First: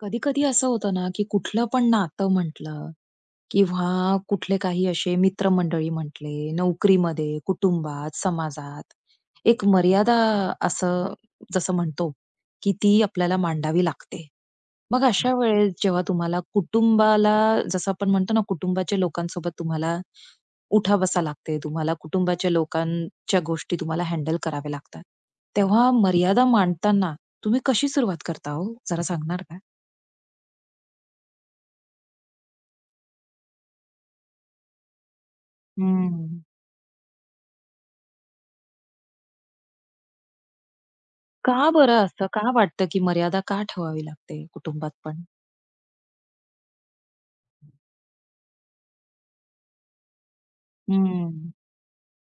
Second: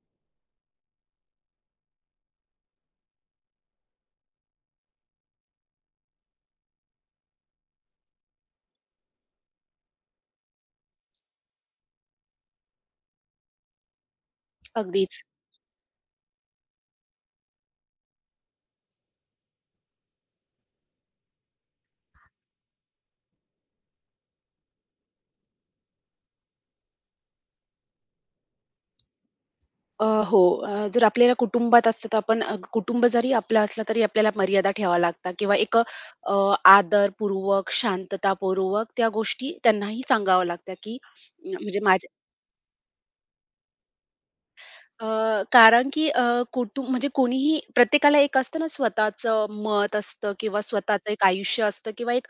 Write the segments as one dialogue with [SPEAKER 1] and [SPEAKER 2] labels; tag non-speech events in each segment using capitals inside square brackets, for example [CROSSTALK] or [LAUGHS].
[SPEAKER 1] कधी-कधी असं होतं ना, की कुठलं पण नातं म्हटलं किंवा कुठले काही असे मित्रमंडळी म्हटले, नोकरीमध्ये, कुटुंबात, समाजात एक मर्यादा असं जसं म्हणतो, की ती आपल्याला मांडावी लागते. मग हं.
[SPEAKER 2] अगदीच.
[SPEAKER 1] अशा वेळेस जेव्हा तुम्हाला कुटुंबाला जसं आपण म्हणतो ना, कुटुंबाच्या लोकांसोबत तुम्हाला उठा-बसा लागते, तुम्हाला कुटुंबाच्या लोकांच्या गोष्टी तुम्हाला हँडल कराव्या लागतात. तेव्हा मर्यादा मांडताना तुम्ही कशी सुरुवात करता हो? जरा सांगणार का?
[SPEAKER 2] हो. जर आपल्याला कुटुंबात असतं तर आपण कुटुंब जरी आपलं असलं तरी आपल्याला मर्यादा ठेवाव्या लागतात किंवा
[SPEAKER 1] हं.
[SPEAKER 2] आदरपूर्वक, शांततापूर्वक त्या गोष्टी त्यांनाही सांगाव्या लागतात, की
[SPEAKER 1] का
[SPEAKER 2] म्हणजे
[SPEAKER 1] बरं असं? का वाटतं, की मर्यादा का ठेवावी लागते कुटुंबात पण?
[SPEAKER 2] कारण की कुटुंब म्हणजे कोणीही प्रत्येकाला एक असतं ना स्वतःचं मत असतं किंवा स्वतःचं एक
[SPEAKER 1] हं.
[SPEAKER 2] आयुष्य असतं किंवा एक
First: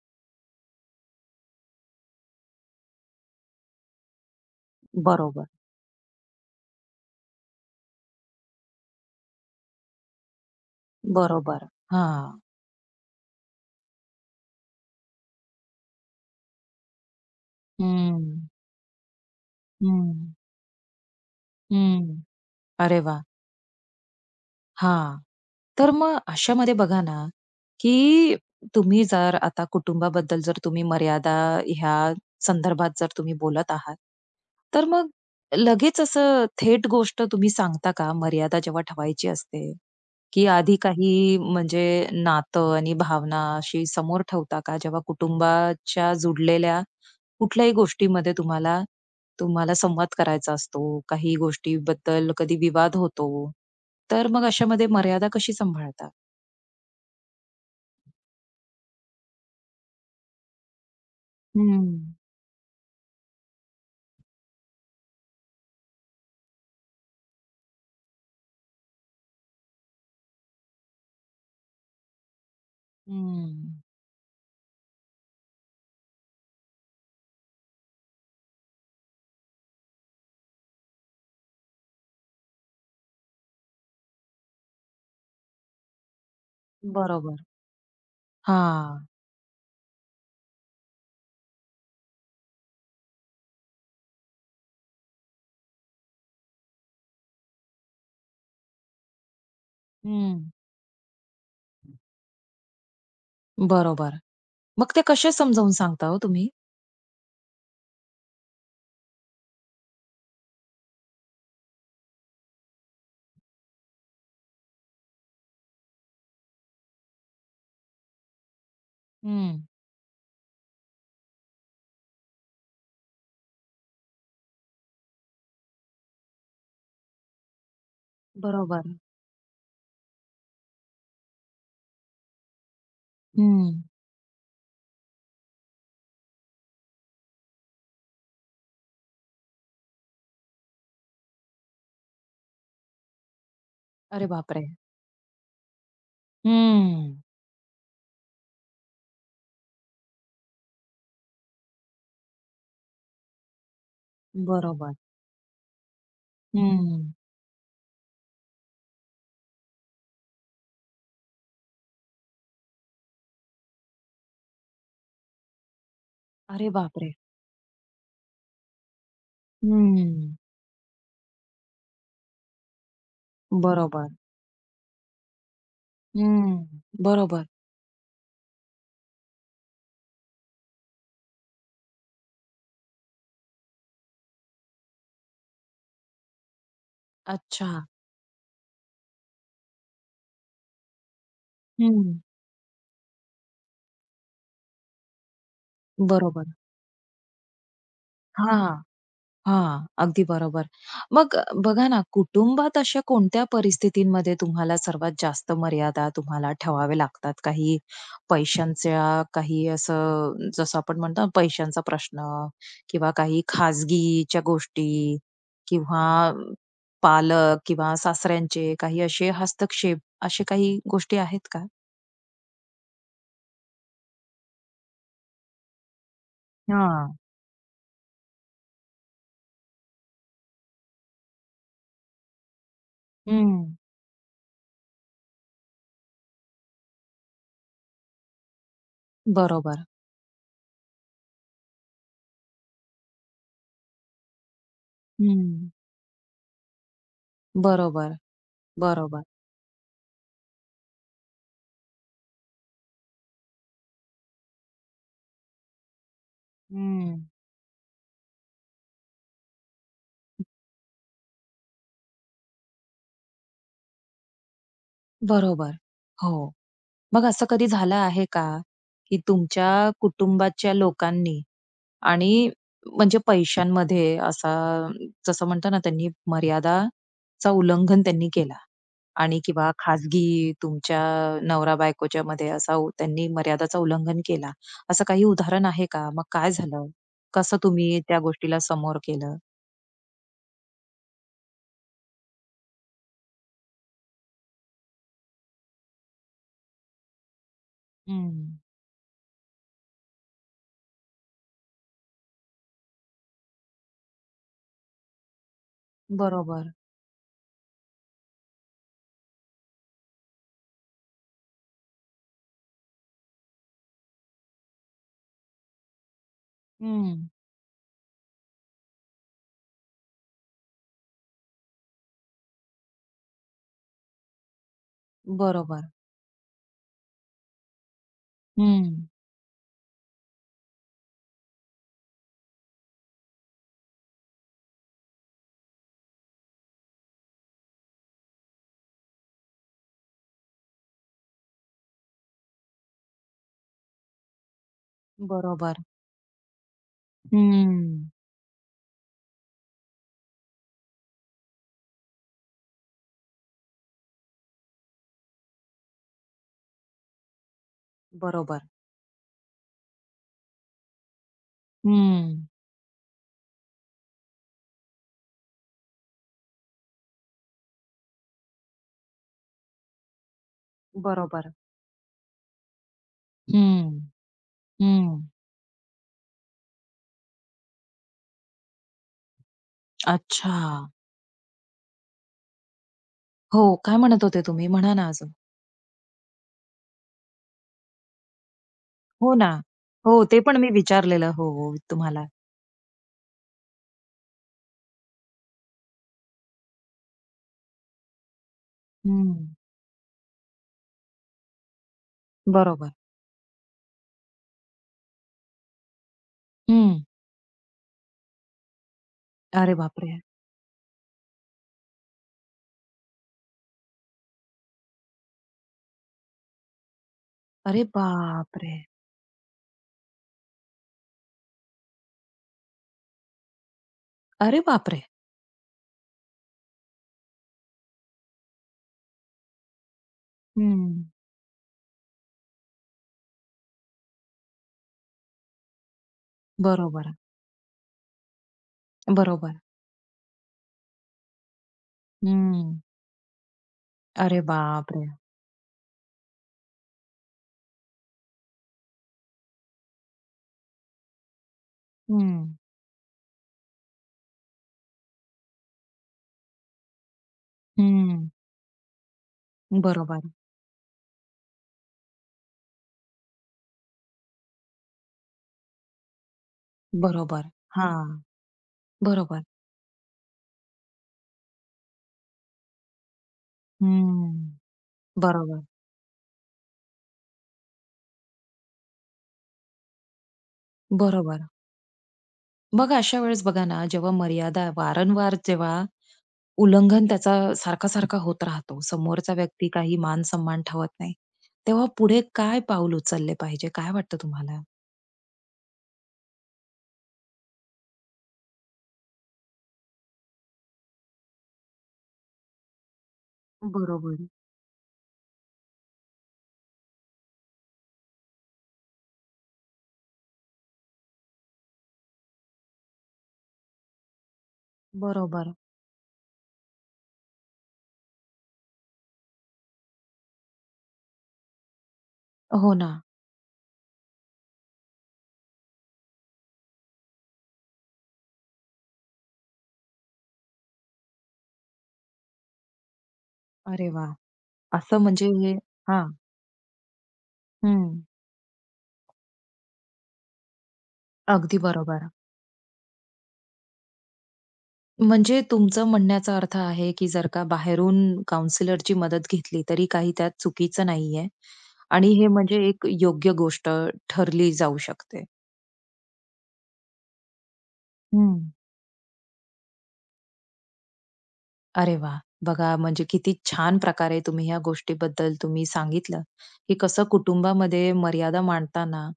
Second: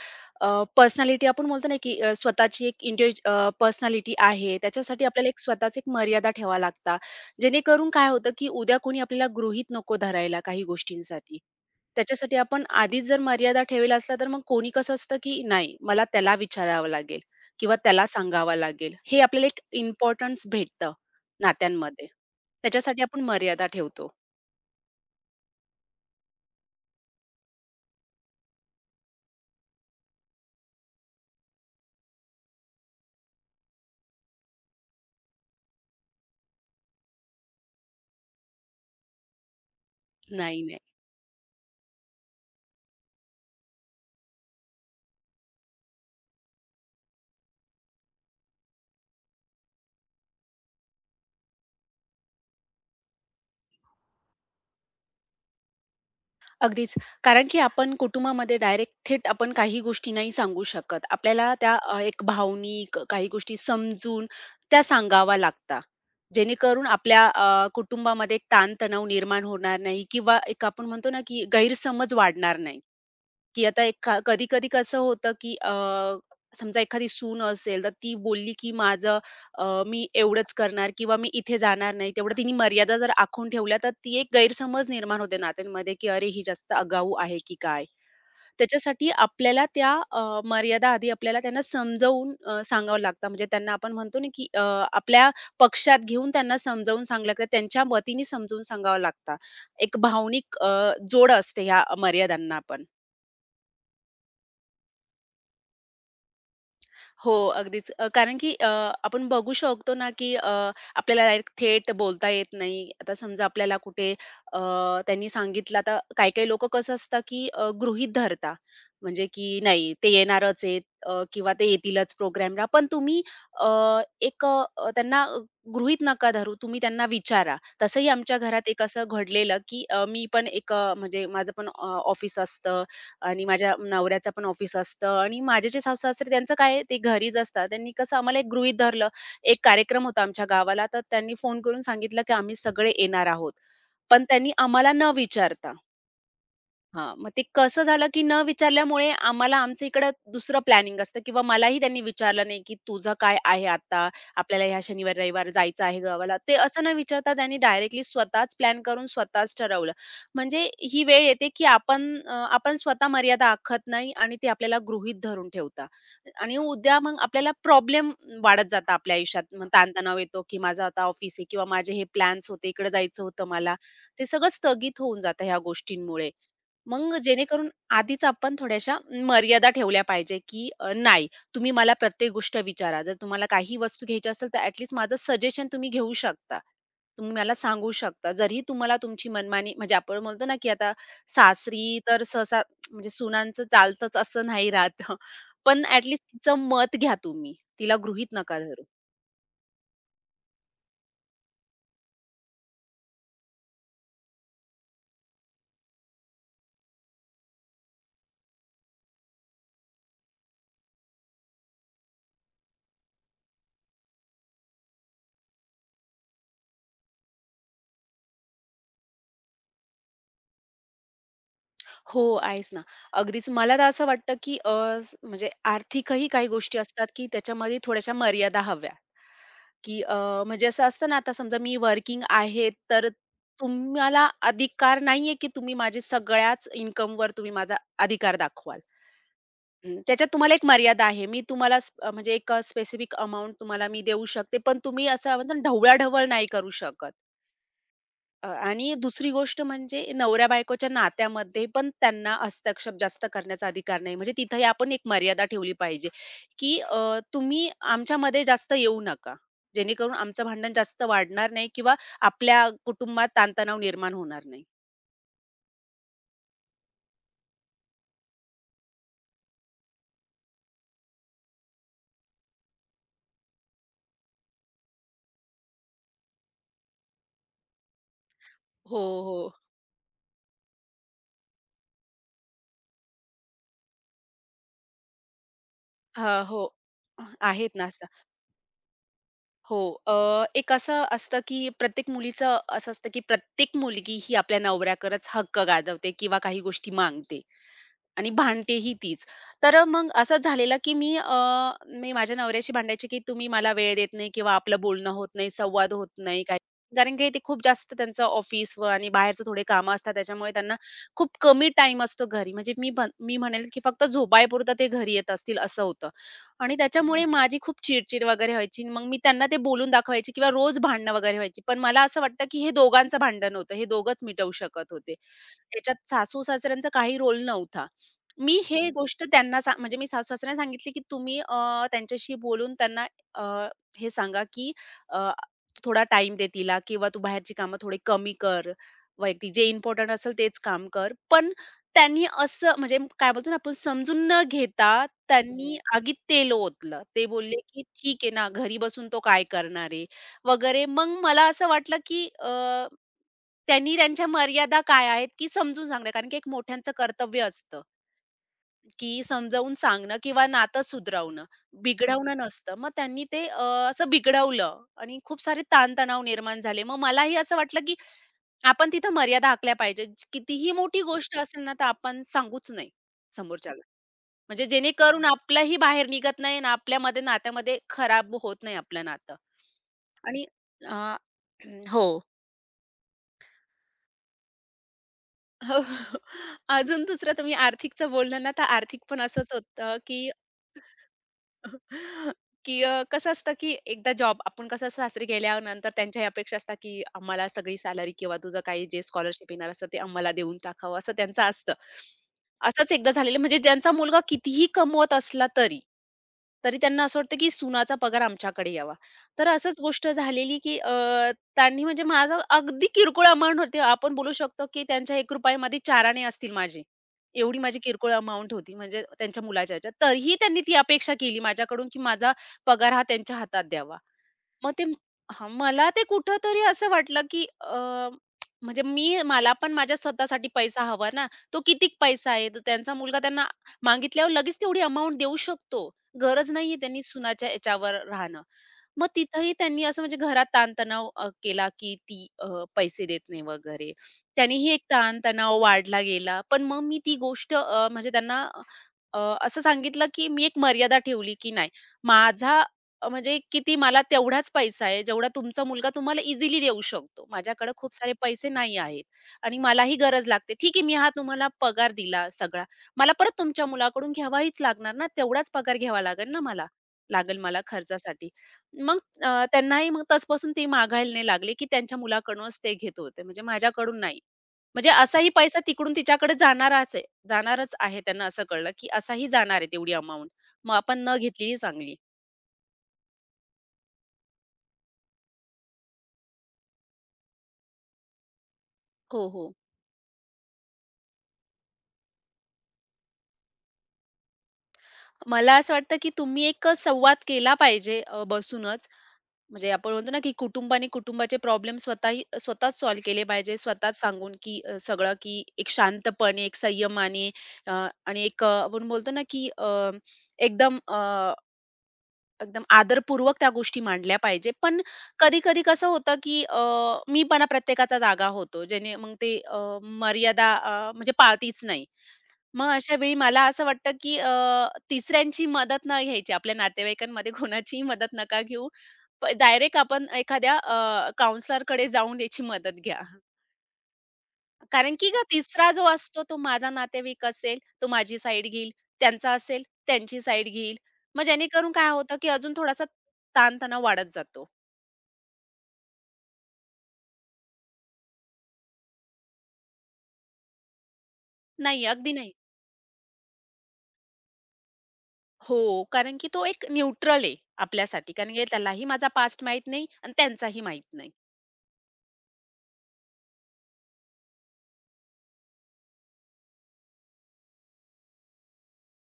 [SPEAKER 2] पर्सनॅलिटी आपण बोलतो ना की स्वतःची एक पर्सनॅलिटी आहे. त्याच्यासाठी आपल्याला एक
[SPEAKER 1] बरोबर,
[SPEAKER 2] स्वतःच एक मर्यादा ठेवाव्या लागतात. जेणेकरून काय होतं की उद्या कोणी आपल्याला गृहीत नको धरायला काही गोष्टींसाठी.
[SPEAKER 1] बरोबर.
[SPEAKER 2] त्याच्यासाठी
[SPEAKER 1] हां.
[SPEAKER 2] आपण आधीच जर मर्यादा ठेवलेल्या असल्या तर मग कोणी कसं असतं की नाही मला त्याला विचारावं लागेल किंवा त्याला
[SPEAKER 1] हं,
[SPEAKER 2] सांगावं लागेल. हे आपल्याला एक
[SPEAKER 1] हं,
[SPEAKER 2] इम्पोर्टन्स भेटतं नात्यांमध्ये.
[SPEAKER 1] हं. अरे
[SPEAKER 2] त्याच्यासाठी आपण
[SPEAKER 1] वाह!
[SPEAKER 2] मर्यादा ठेवतो.
[SPEAKER 1] हां. तर मग अशामध्ये बघा ना, की तुम्ही जर आता कुटुंबाबद्दल जर तुम्ही मर्यादा ह्या संदर्भात जर तुम्ही बोलत आहात, तर मग लगेच असं थेट गोष्ट तुम्ही सांगता का मर्यादा जेव्हा ठेवायची असते, की
[SPEAKER 2] नाही,
[SPEAKER 1] आधी
[SPEAKER 2] नाही.
[SPEAKER 1] काही म्हणजे नातं आणि भावना अशी समोर ठेवता का? जेव्हा कुटुंबाच्या जुडलेल्या कुठल्याही गोष्टीमध्ये तुम्हाला तुम्हाला संवाद करायचा असतो, काही गोष्टीबद्दल कधी विवाद होतो, तर मग अशामध्ये मर्यादा कशी सांभाळता?
[SPEAKER 2] अगदीच. कारण की आपण कुटुंबामध्ये डायरेक्ट थेट आपण काही गोष्टी नाही सांगू शकत. आपल्याला त्या
[SPEAKER 1] हं.
[SPEAKER 2] एक भावनिक काही गोष्टी समजून त्या सांगावा लागता, जेणेकरून आपल्या कुटुंबामध्ये एक ताणतणाव निर्माण होणार नाही किंवा एक आपण म्हणतो ना, की गैरसमज वाढणार नाही. की आता
[SPEAKER 1] हम्म.
[SPEAKER 2] एक कधी-कधी कसं होतं, की समजा एखादी सून असेल, तर ती बोलली, की माझं मी एवढंच करणार किंवा मी इथे जाणार नाही. तेवढं तिने मर्यादा जर आखून ठेवल्या, तर ती एक गैरसमज निर्माण होते नात्यांमध्ये, की "अरे, ही जास्त आगाऊ आहे
[SPEAKER 1] बरोबर.
[SPEAKER 2] की काय?"
[SPEAKER 1] हां.
[SPEAKER 2] त्याच्यासाठी आपल्याला मर्यादा आधी आपल्याला त्यांना समजावून सांगावं लागतं. म्हणजे त्यांना आपण म्हणतो ना, की आपल्या पक्षात घेऊन त्यांना समजावून सांगावं लागतं. त्यांच्या मतीने समजावून सांगावं लागतं. एक
[SPEAKER 1] हं.
[SPEAKER 2] भावनिक अ, जोड असते ह्या मर्यादांना पण.
[SPEAKER 1] बरोबर. मग ते कसे समजावून सांगता हो तुम्ही?
[SPEAKER 2] हो, अगदीच. कारण की आपण बघू शकतो ना, की आपल्याला डायरेक्ट थेट बोलता येत नाही. आता समजा आपल्याला कुठे अ, त्यांनी सांगितलं आता काही-काही लोकं कसं असतं, की गृहीत धरता. म्हणजे की
[SPEAKER 1] हं.
[SPEAKER 2] नाही ते येणारच आहेत किंवा ते येतीलच प्रोग्रामला. पण तुम्ही अ, त्यांना गृहीत नका धरू. तुम्ही त्यांना विचारा. तसंही आमच्या घरात एक
[SPEAKER 1] बरोबर.
[SPEAKER 2] असं घडलेलं, की मी पण म्हणजे माझं पण ऑफिस असतं. आणि
[SPEAKER 1] हं.
[SPEAKER 2] माझ्या नवऱ्याचं पण ऑफिस असतं आणि माझे जे सासू-सासरे त्यांचं काय आहे, ते घरीच असतात. त्यांनी कसं आम्हाला एक गृहीत धरलं. एक कार्यक्रम होता आमच्या गावाला, तर त्यांनी फोन करून सांगितलं, की "आम्ही सगळे येणार आहोत." पण
[SPEAKER 1] अरे
[SPEAKER 2] त्यांनी
[SPEAKER 1] बापरे!
[SPEAKER 2] आम्हाला न विचारता. हां,
[SPEAKER 1] हं.
[SPEAKER 2] मग ते कसं झालं, की न विचारल्यामुळे आम्हाला आमचं इकडं दुसरं प्लॅनिंग असतं किंवा मलाही त्यांनी विचारलं नाही, की "तुझं काय आहे आता? आपल्याला ह्या
[SPEAKER 1] बरोबर.
[SPEAKER 2] शनिवार, रविवार जायचं आहे गावाला." ते असं न
[SPEAKER 1] हं.
[SPEAKER 2] विचारता त्यांनी डायरेक्टली स्वतःच प्लॅन करून स्वतःच ठरवलं. म्हणजे ही वेळ येते, की आपण स्वतः मर्यादा आखत नाही आणि ते आपल्याला गृहीत धरून ठेवतात आणि
[SPEAKER 1] अरे
[SPEAKER 2] उद्या
[SPEAKER 1] बापरे!
[SPEAKER 2] मग आपल्याला प्रॉब्लेम वाढत जातात आपल्या आयुष्यात. मग ताणतणाव
[SPEAKER 1] हं.
[SPEAKER 2] येतो, की माझं आता ऑफिस आहे किंवा माझे हे प्लॅन्स होते, इकडे जायचं होतं मला.
[SPEAKER 1] बरोबर.
[SPEAKER 2] ते सगळं स्थगित होऊन जातं ह्या गोष्टींमुळे.
[SPEAKER 1] हं.
[SPEAKER 2] मग
[SPEAKER 1] बरोबर.
[SPEAKER 2] जेणेकरून आधीच आपण थोड्याशा मर्यादा ठेवल्या पाहिजे, की नाही, तुम्ही मला प्रत्येक गोष्ट विचारा. जर तुम्हाला काही वस्तू घ्यायची असेल, तर ॲट माझं सजेशन तुम्ही घेऊ शकता. तुम्ही मला
[SPEAKER 1] अच्छा.
[SPEAKER 2] सांगू शकता. जरी तुम्हाला तुमची मनमानी म्हणजे आपण म्हणतो ना, की आता सासरी
[SPEAKER 1] हं.
[SPEAKER 2] तर सहसा म्हणजे सुनांचं चालतंच असं नाही राहत. पण ॲट
[SPEAKER 1] बरोबर.
[SPEAKER 2] तिचं मत घ्या तुम्ही. तिला गृहीत नका
[SPEAKER 1] हां.
[SPEAKER 2] धरू.
[SPEAKER 1] हां, अगदी बरोबर. मग बघा ना, कुटुंबात अशा कोणत्या परिस्थितींमध्ये तुम्हाला सर्वात जास्त मर्यादा तुम्हाला ठेवाव्या लागतात? काही पैशांच्या, काही असं जसं आपण म्हणतो ना, पैशांचा प्रश्न किंवा काही खाजगीच्या गोष्टी किंवा पालक किंवा सासऱ्यांचे काही असे हस्तक्षेप, असे काही गोष्टी आहेत का?
[SPEAKER 2] हो, आहेच ना. अगदीच मला तर असं वाटतं, की म्हणजे आर्थिकही काही गोष्टी असतात,
[SPEAKER 1] हां.
[SPEAKER 2] की त्याच्यामध्ये थोड्याशा मर्यादा हव्या. की म्हणजे असं असतं ना, आता समजा मी वर्किंग आहे, तर
[SPEAKER 1] हं.
[SPEAKER 2] तुम्हाला अधिकार नाहीये, की तुम्ही माझे सगळ्याच इन्कमवर तुम्ही माझा अधिकार दाखवाल.
[SPEAKER 1] बरोबर.
[SPEAKER 2] हं, त्याच्यात तुम्हाला एक मर्यादा आहे. मी तुम्हाला म्हणजे एक स्पेसिफिक अमाउंट तुम्हाला मी देऊ शकते, पण तुम्ही असं म्हणतो ना
[SPEAKER 1] हं.
[SPEAKER 2] ढवळाढवळ नाही करू शकत.
[SPEAKER 1] बरोबर,
[SPEAKER 2] आणि
[SPEAKER 1] बरोबर.
[SPEAKER 2] दुसरी गोष्ट म्हणजे नवऱ्या बायकोच्या नात्यामध्ये पण त्यांना हस्तक्षेप जास्त करण्याचा अधिकार नाही. म्हणजे तिथेही आपण एक मर्यादा ठेवली पाहिजे, की
[SPEAKER 1] हं.
[SPEAKER 2] तुम्ही आमच्यामध्ये जास्त येऊ नका. जेणेकरून आमचं भांडण जास्त वाढणार नाही किंवा आपल्या कुटुंबात ताणतणाव निर्माण होणार नाही.
[SPEAKER 1] बरोबर. हो. मग असं कधी झालं आहे का, की तुमच्या कुटुंबाच्या लोकांनी आणि म्हणजे पैशांमध्ये असा जसं म्हणतो ना, त्यांनी मर्यादाचा उल्लंघन केला
[SPEAKER 2] हो,
[SPEAKER 1] आणि
[SPEAKER 2] हो.
[SPEAKER 1] किंवा खाजगी तुमच्या नवरा-बायकोच्या मध्ये असा त्यांनी मर्यादाचा उल्लंघन केला. असं काही उदाहरण आहे का? मग
[SPEAKER 2] हां,
[SPEAKER 1] काय
[SPEAKER 2] हो.
[SPEAKER 1] झालं? कसं
[SPEAKER 2] आहेत ना
[SPEAKER 1] तुम्ही
[SPEAKER 2] असं.
[SPEAKER 1] त्या गोष्टीला समोर केलं?
[SPEAKER 2] हो. एक असं असतं, की प्रत्येक मुलीचं असं असतं, की प्रत्येक मुलगी ही आपल्या नवऱ्याकडेच हक्क गाजवते किंवा काही गोष्टी मागते. आणि
[SPEAKER 1] हं.
[SPEAKER 2] भांडतेही तीच. तर मग असं झालेलं, की मी माझ्या नवऱ्याशी भांडायची, की तुम्ही मला वेळ देत नाही किंवा आपलं बोलणं होत नाही, संवाद होत नाही काही.
[SPEAKER 1] बरोबर.
[SPEAKER 2] कारण की ते खूप जास्त त्यांचं ऑफिस व आणि बाहेरचं थोडे कामं असतात, त्याच्यामुळे त्यांना खूप कमी टाईम असतो घरी. म्हणजे मी पण मी म्हणेल, की फक्त झोपायपुरतं ते घरी येत असतील असं होतं. आणि त्याच्यामुळे
[SPEAKER 1] हं.
[SPEAKER 2] माझी खूप चिडचिड वगैरे व्हायची. मग मी त्यांना ते बोलून दाखवायची किंवा रोज भांडणं वगैरे व्हायची. पण मला असं वाटतं, की हे दोघांचं भांडण होतं. हे दोघंच मिटवू शकत होते.
[SPEAKER 1] बरोबर.
[SPEAKER 2] त्याच्यात सासू-सासऱ्यांचा काही रोल नव्हता. मी हे
[SPEAKER 1] हं.
[SPEAKER 2] गोष्ट त्यांना सा म्हणजे मी सासू-सासऱ्यांना सांगितली, की तुम्ही त्यांच्याशी बोलून त्यांना अ, हे सांगा, की अ, थोडा टाईम दे तिला किंवा तू बाहेरची कामं थोडी कमी कर. वैयक्तिक जे इम्पोर्टंट असेल तेच काम कर. पण त्यांनी असं म्हणजे काय बोलतो ना आपण समजून न घेता त्यांनी
[SPEAKER 1] बरोबर.
[SPEAKER 2] आगीत तेल ओतलं. ते बोलले,
[SPEAKER 1] हं.
[SPEAKER 2] की "ठीक आहे ना, घरी बसून तो काय करणार आहे?" वगैरे. मग मला असं वाटलं, की त्यांनी त्यांच्या मर्यादा काय आहेत, की समजून सांगणं. कारण की एक मोठ्यांचं कर्तव्य असतं.
[SPEAKER 1] बरोबर.
[SPEAKER 2] की समजावून सांगणं किंवा नातं सुधरवणं, बिघडवणं
[SPEAKER 1] हं.
[SPEAKER 2] नसतं. मग त्यांनी ते असं बिघडवलं आणि खूप सारे ताणतणाव निर्माण झाले. मग मलाही असं वाटलं की आपण तिथं मर्यादा आखल्या पाहिजेत. कितीही मोठी गोष्ट
[SPEAKER 1] बरोबर.
[SPEAKER 2] असेल ना, तर आपण सांगूच नाही समोरच्याला.
[SPEAKER 1] हं,
[SPEAKER 2] म्हणजे जेणेकरून
[SPEAKER 1] हं.
[SPEAKER 2] आपल्याही बाहेर निघत नाही आणि आपल्यामध्ये नात्यामध्ये खराब होत नाही आपलं नातं. आणि
[SPEAKER 1] अच्छा.
[SPEAKER 2] अ, हो. हो.
[SPEAKER 1] हो, काय म्हणत होते तुम्ही? म्हणा ना अजून.
[SPEAKER 2] [LAUGHS] अजून दुसरं तुम्ही आर्थिकचं बोललं ना, तर आर्थिक पण
[SPEAKER 1] हो ना.
[SPEAKER 2] असंच होतं
[SPEAKER 1] हो,
[SPEAKER 2] की
[SPEAKER 1] ते पण मी विचारलेलं हो, हो तुम्हाला.
[SPEAKER 2] [LAUGHS] की कसं असतं की एकदा जॉब आपण कसं सासरी गेल्यानंतर त्यांच्या ह्या अपेक्षा असतात की आम्हाला सगळी सॅलरी किंवा तुझं काही जे स्कॉलरशिप
[SPEAKER 1] हं,
[SPEAKER 2] येणार असतं ते आम्हाला देऊन टाकावं असं त्यांचं असतं.
[SPEAKER 1] बरोबर.
[SPEAKER 2] असंच एकदा झालेलं म्हणजे ज्यांचा मुलगा कितीही कमवत असला तरी, तरी
[SPEAKER 1] हं.
[SPEAKER 2] त्यांना असं वाटतं की सुनाचा पगार आमच्याकडे यावा. तर
[SPEAKER 1] अरे
[SPEAKER 2] असंच गोष्ट
[SPEAKER 1] बापरे!
[SPEAKER 2] झालेली की त्यांनी म्हणजे माझा अगदी किरकोळ अमाउंट होती. आपण बोलू शकतो की त्यांच्या ₹1 मध्ये 4 असतील माझे. एवढी माझी
[SPEAKER 1] अरे
[SPEAKER 2] किरकोळ अमाउंट होती
[SPEAKER 1] बापरे!
[SPEAKER 2] म्हणजे त्यांच्या मुलाच्या ह्याच्यात. तरीही त्यांनी ती अपेक्षा केली माझ्याकडून, की माझा पगार हा त्यांच्या हातात द्यावा.
[SPEAKER 1] अरे
[SPEAKER 2] मग ते
[SPEAKER 1] बापरे!
[SPEAKER 2] हां, मला ते कुठेतरी असं वाटलं, की म्हणजे मी मला पण माझ्या स्वतःसाठी पैसा
[SPEAKER 1] हं.
[SPEAKER 2] हवा ना. तो कितीक पैसा आहे, तर त्यांचा मुलगा त्यांना मागितल्यावर लगेच तेवढी अमाउंट देऊ शकतो. गरज नाहीये त्यांनी
[SPEAKER 1] बरोबर,
[SPEAKER 2] सुनाच्या याच्यावर राहणं. मग तिथंही
[SPEAKER 1] बरोबर.
[SPEAKER 2] त्यांनी असं म्हणजे घरात ताणतणाव केला, की ती
[SPEAKER 1] हं.
[SPEAKER 2] पैसे देत नाही वगैरे.
[SPEAKER 1] अरे
[SPEAKER 2] त्यानेही एक
[SPEAKER 1] बापरे!
[SPEAKER 2] ताणतणाव वाढला गेला. पण मग मी ती गोष्ट म्हणजे त्यांना अ, असं सांगितलं, की मी एक मर्यादा ठेवली, की नाही
[SPEAKER 1] हं,
[SPEAKER 2] माझा म्हणजे किती मला तेवढाच पैसा आहे, जेवढा तुमचा मुलगा तुम्हाला इझिली देऊ शकतो. माझ्याकडे खूप सारे
[SPEAKER 1] हं.
[SPEAKER 2] पैसे नाही आहेत आणि मलाही गरज
[SPEAKER 1] बरोबर,
[SPEAKER 2] लागते. ठीक आहे, मी हा तुम्हाला पगार दिला सगळा. मला परत तुमच्या मुलाकडून घ्यावाहीच लागणार ना, तेवढाच पगार घ्यावा लागेल ना मला, लागेल
[SPEAKER 1] बरोबर.
[SPEAKER 2] मला
[SPEAKER 1] हां,
[SPEAKER 2] खर्चासाठी. मग
[SPEAKER 1] बरोबर.
[SPEAKER 2] त्यांनाही मग तसपासून ती मागायला नाही लागली, की त्यांच्या मुलाकडूनच ते घेत होते, म्हणजे माझ्याकडून नाही.
[SPEAKER 1] हं.
[SPEAKER 2] म्हणजे असाही पैसा
[SPEAKER 1] बरोबर,
[SPEAKER 2] तिकडून तिच्याकडे जाणाराच आहे जाणारच आहे. त्यांना असं कळलं, की असाही जाणार आहे तेवढी अमाउंट. मग आपण न
[SPEAKER 1] बरोबर.
[SPEAKER 2] घेतलीही चांगली.
[SPEAKER 1] बघा अशा वेळेस बघा ना, जेव्हा मर्यादा वारंवार जेव्हा उल्लंघन त्याचा सारखा-सारखा होत राहतो.
[SPEAKER 2] हो,
[SPEAKER 1] समोरचा
[SPEAKER 2] हो.
[SPEAKER 1] व्यक्ती काही मान-सन्मान ठेवत नाही. तेव्हा पुढे काय पाऊल उचलले पाहिजे? काय वाटतं तुम्हाला?
[SPEAKER 2] मला असं वाटतं, की तुम्ही एक संवाद केला पाहिजे बसूनच. म्हणजे आपण म्हणतो ना, की कुटुंबाने कुटुंबाचे प्रॉब्लेम स्वतःही स्वतःच सॉल्व्ह केले पाहिजे. स्वतःच
[SPEAKER 1] बरोबर.
[SPEAKER 2] सांगून, की सगळं की एक शांतपणे, एक संयमाने अ, आणि आपण बोलतो ना, की एकदम एकदम आदरपूर्वक त्या गोष्टी मांडल्या पाहिजे. पण
[SPEAKER 1] बरोबर.
[SPEAKER 2] कधी-कधी कसं होतं, की मी मीपणा प्रत्येकाचा जागा होतो. ज्याने मग मर्यादा म्हणजे पाळतीच नाही. मग
[SPEAKER 1] हो ना.
[SPEAKER 2] अशा वेळी मला असं वाटतं, की तिसऱ्यांची मदत न घ्यायची. आपल्या नातेवाईकांमध्ये कोणाचीही मदत नका घेऊ. डायरेक्ट आपण एखाद्या काउंसलरकडे जाऊन याची मदत घ्या.
[SPEAKER 1] अरे वाह!
[SPEAKER 2] कारण
[SPEAKER 1] असं
[SPEAKER 2] की ग
[SPEAKER 1] म्हणजे हे
[SPEAKER 2] तिसरा जो
[SPEAKER 1] हां.
[SPEAKER 2] असतो तो माझा नातेवाईक असेल, तो
[SPEAKER 1] हं.
[SPEAKER 2] माझी साईड घेईल, त्यांचा असेल, त्यांची साईड घेईल. मग
[SPEAKER 1] अगदी
[SPEAKER 2] जेणेकरून काय
[SPEAKER 1] बरोबर.
[SPEAKER 2] होतं, की अजून थोडासा ताणतणाव वाढत जातो.
[SPEAKER 1] म्हणजे तुमचं म्हणण्याचा अर्थ आहे, की जर का बाहेरून काउन्सिलरची मदत घेतली, तरी काही त्यात चुकीचं नाहीये
[SPEAKER 2] नाही,
[SPEAKER 1] आणि
[SPEAKER 2] अगदी
[SPEAKER 1] हे
[SPEAKER 2] नाही.
[SPEAKER 1] म्हणजे एक योग्य गोष्ट ठरली जाऊ शकते.
[SPEAKER 2] हो, कारण की तो एक न्यूट्रल आहे आपल्यासाठी. कारण की
[SPEAKER 1] हं.
[SPEAKER 2] त्यालाही माझा पास्ट माहीत नाही आणि त्यांचाही माहीत नाही.
[SPEAKER 1] अरे वा, बघा म्हणजे किती छान प्रकारे तुम्ही ह्या गोष्टीबद्दल सांगितलं, की कसं कुटुंबामध्ये मर्यादा मांडताना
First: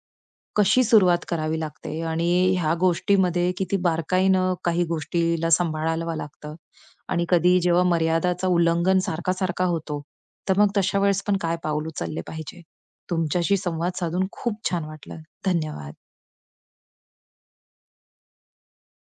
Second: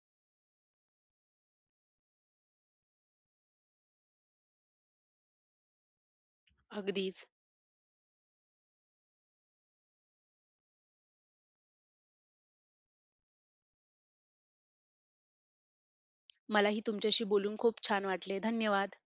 [SPEAKER 1] कशी सुरुवात करावी लागते आणि ह्या गोष्टीमध्ये किती बारकाईनं काही गोष्टीला सांभाळावं लागतं
[SPEAKER 2] अगदीच.
[SPEAKER 1] आणि कधी जेव्हा मर्यादाचा उल्लंघन सारखा-सारखा होतो, तर मग तशा वेळेस पण काय पाऊल उचलले पाहिजे. तुमच्याशी संवाद साधून खूप छान वाटलं. धन्यवाद.
[SPEAKER 2] मलाही तुमच्याशी बोलून खूप छान वाटले. धन्यवाद.